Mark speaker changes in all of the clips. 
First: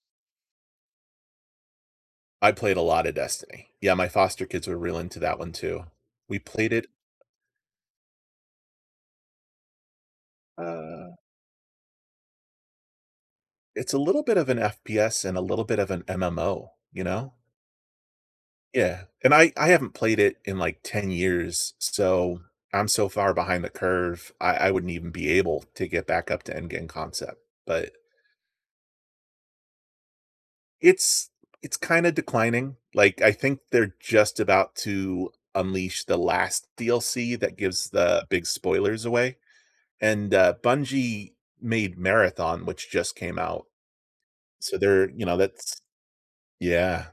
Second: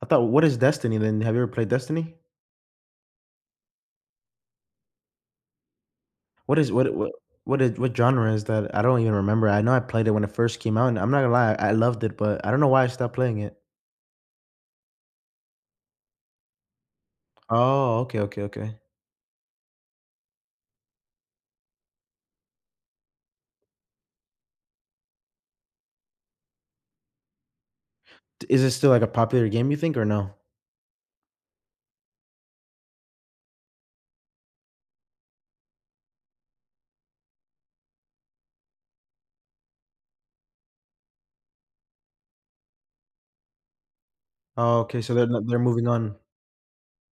Speaker 1: I thought what is Destiny then? Have you ever played Destiny?
Speaker 2: I played a lot of Destiny. Yeah, my foster kids were really into that one too. We
Speaker 1: What is
Speaker 2: played it
Speaker 1: what what what is what genre is that? I don't even remember, I know I played it when it first came out, and I'm
Speaker 2: Uh
Speaker 1: not gonna lie, I loved it, but I don't know why I stopped playing it.
Speaker 2: It's a little bit of an FPS and a little bit of an MMO, you know?
Speaker 1: Oh, okay, okay, okay.
Speaker 2: Yeah, and I I haven't played it in, like, 10 years, s so, I'm so far behind the curve, I I wouldn't even be able to get back up to end game concept, but
Speaker 1: Is this still, like, a popular game, you think, or no?
Speaker 2: It's it's kinda declining, like, I think they're just about to unleash the last DLC that gives the big spoilers away, and, uh, Bungie made Marathon, which just came out. So
Speaker 1: Okay,
Speaker 2: they're
Speaker 1: so they're
Speaker 2: you know,
Speaker 1: n they're
Speaker 2: that's
Speaker 1: moving on.
Speaker 2: yeah.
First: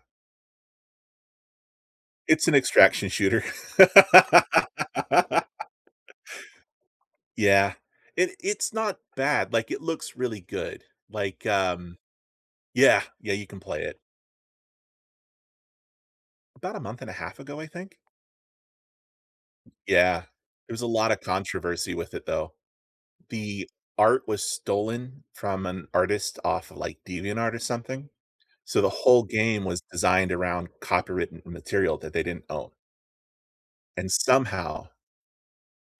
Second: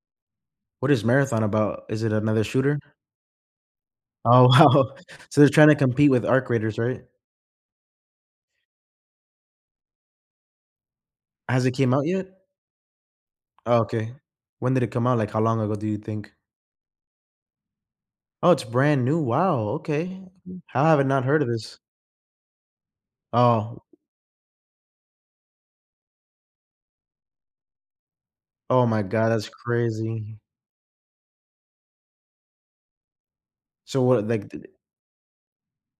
Speaker 1: What is Marathon about? Is it another
Speaker 2: It's an
Speaker 1: shooter?
Speaker 2: extraction shooter.
Speaker 1: Oh, wow. So, they're trying to compete with Arc Raiders, right?
Speaker 2: Yeah. It it's not bad, like, it looks really good, like,
Speaker 1: Has it came
Speaker 2: um
Speaker 1: out yet?
Speaker 2: Yeah, yeah, you can play it.
Speaker 1: Okay, when did it come out, like, how long ago do you think?
Speaker 2: About a month and a 1/2 ago, I think.
Speaker 1: Oh, it's brand new, wow, okay.
Speaker 2: Yeah, there's
Speaker 1: How
Speaker 2: a
Speaker 1: have I
Speaker 2: lot of
Speaker 1: not heard of this?
Speaker 2: controversy with it though. The
Speaker 1: Oh.
Speaker 2: art was stolen from an artist off of, like, DeviantArt or something. So,
Speaker 1: Oh
Speaker 2: the
Speaker 1: my
Speaker 2: whole
Speaker 1: god, that's
Speaker 2: game was designed
Speaker 1: crazy.
Speaker 2: around copywritten material that they didn't own.
Speaker 1: So
Speaker 2: And
Speaker 1: what, like, did they
Speaker 2: somehow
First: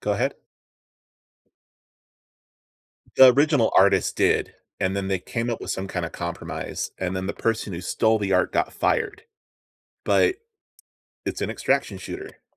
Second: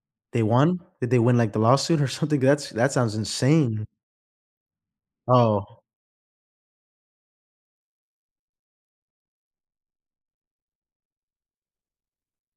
Speaker 2: Go ahead.
Speaker 1: They won? Did they win, like, the lawsuit or something? That's that sounds
Speaker 2: The original
Speaker 1: insane.
Speaker 2: artist did, and then they came up with
Speaker 1: Oh.
Speaker 2: some kind of compromise, and then the person who stole the art got fired, but it's an extraction shooter.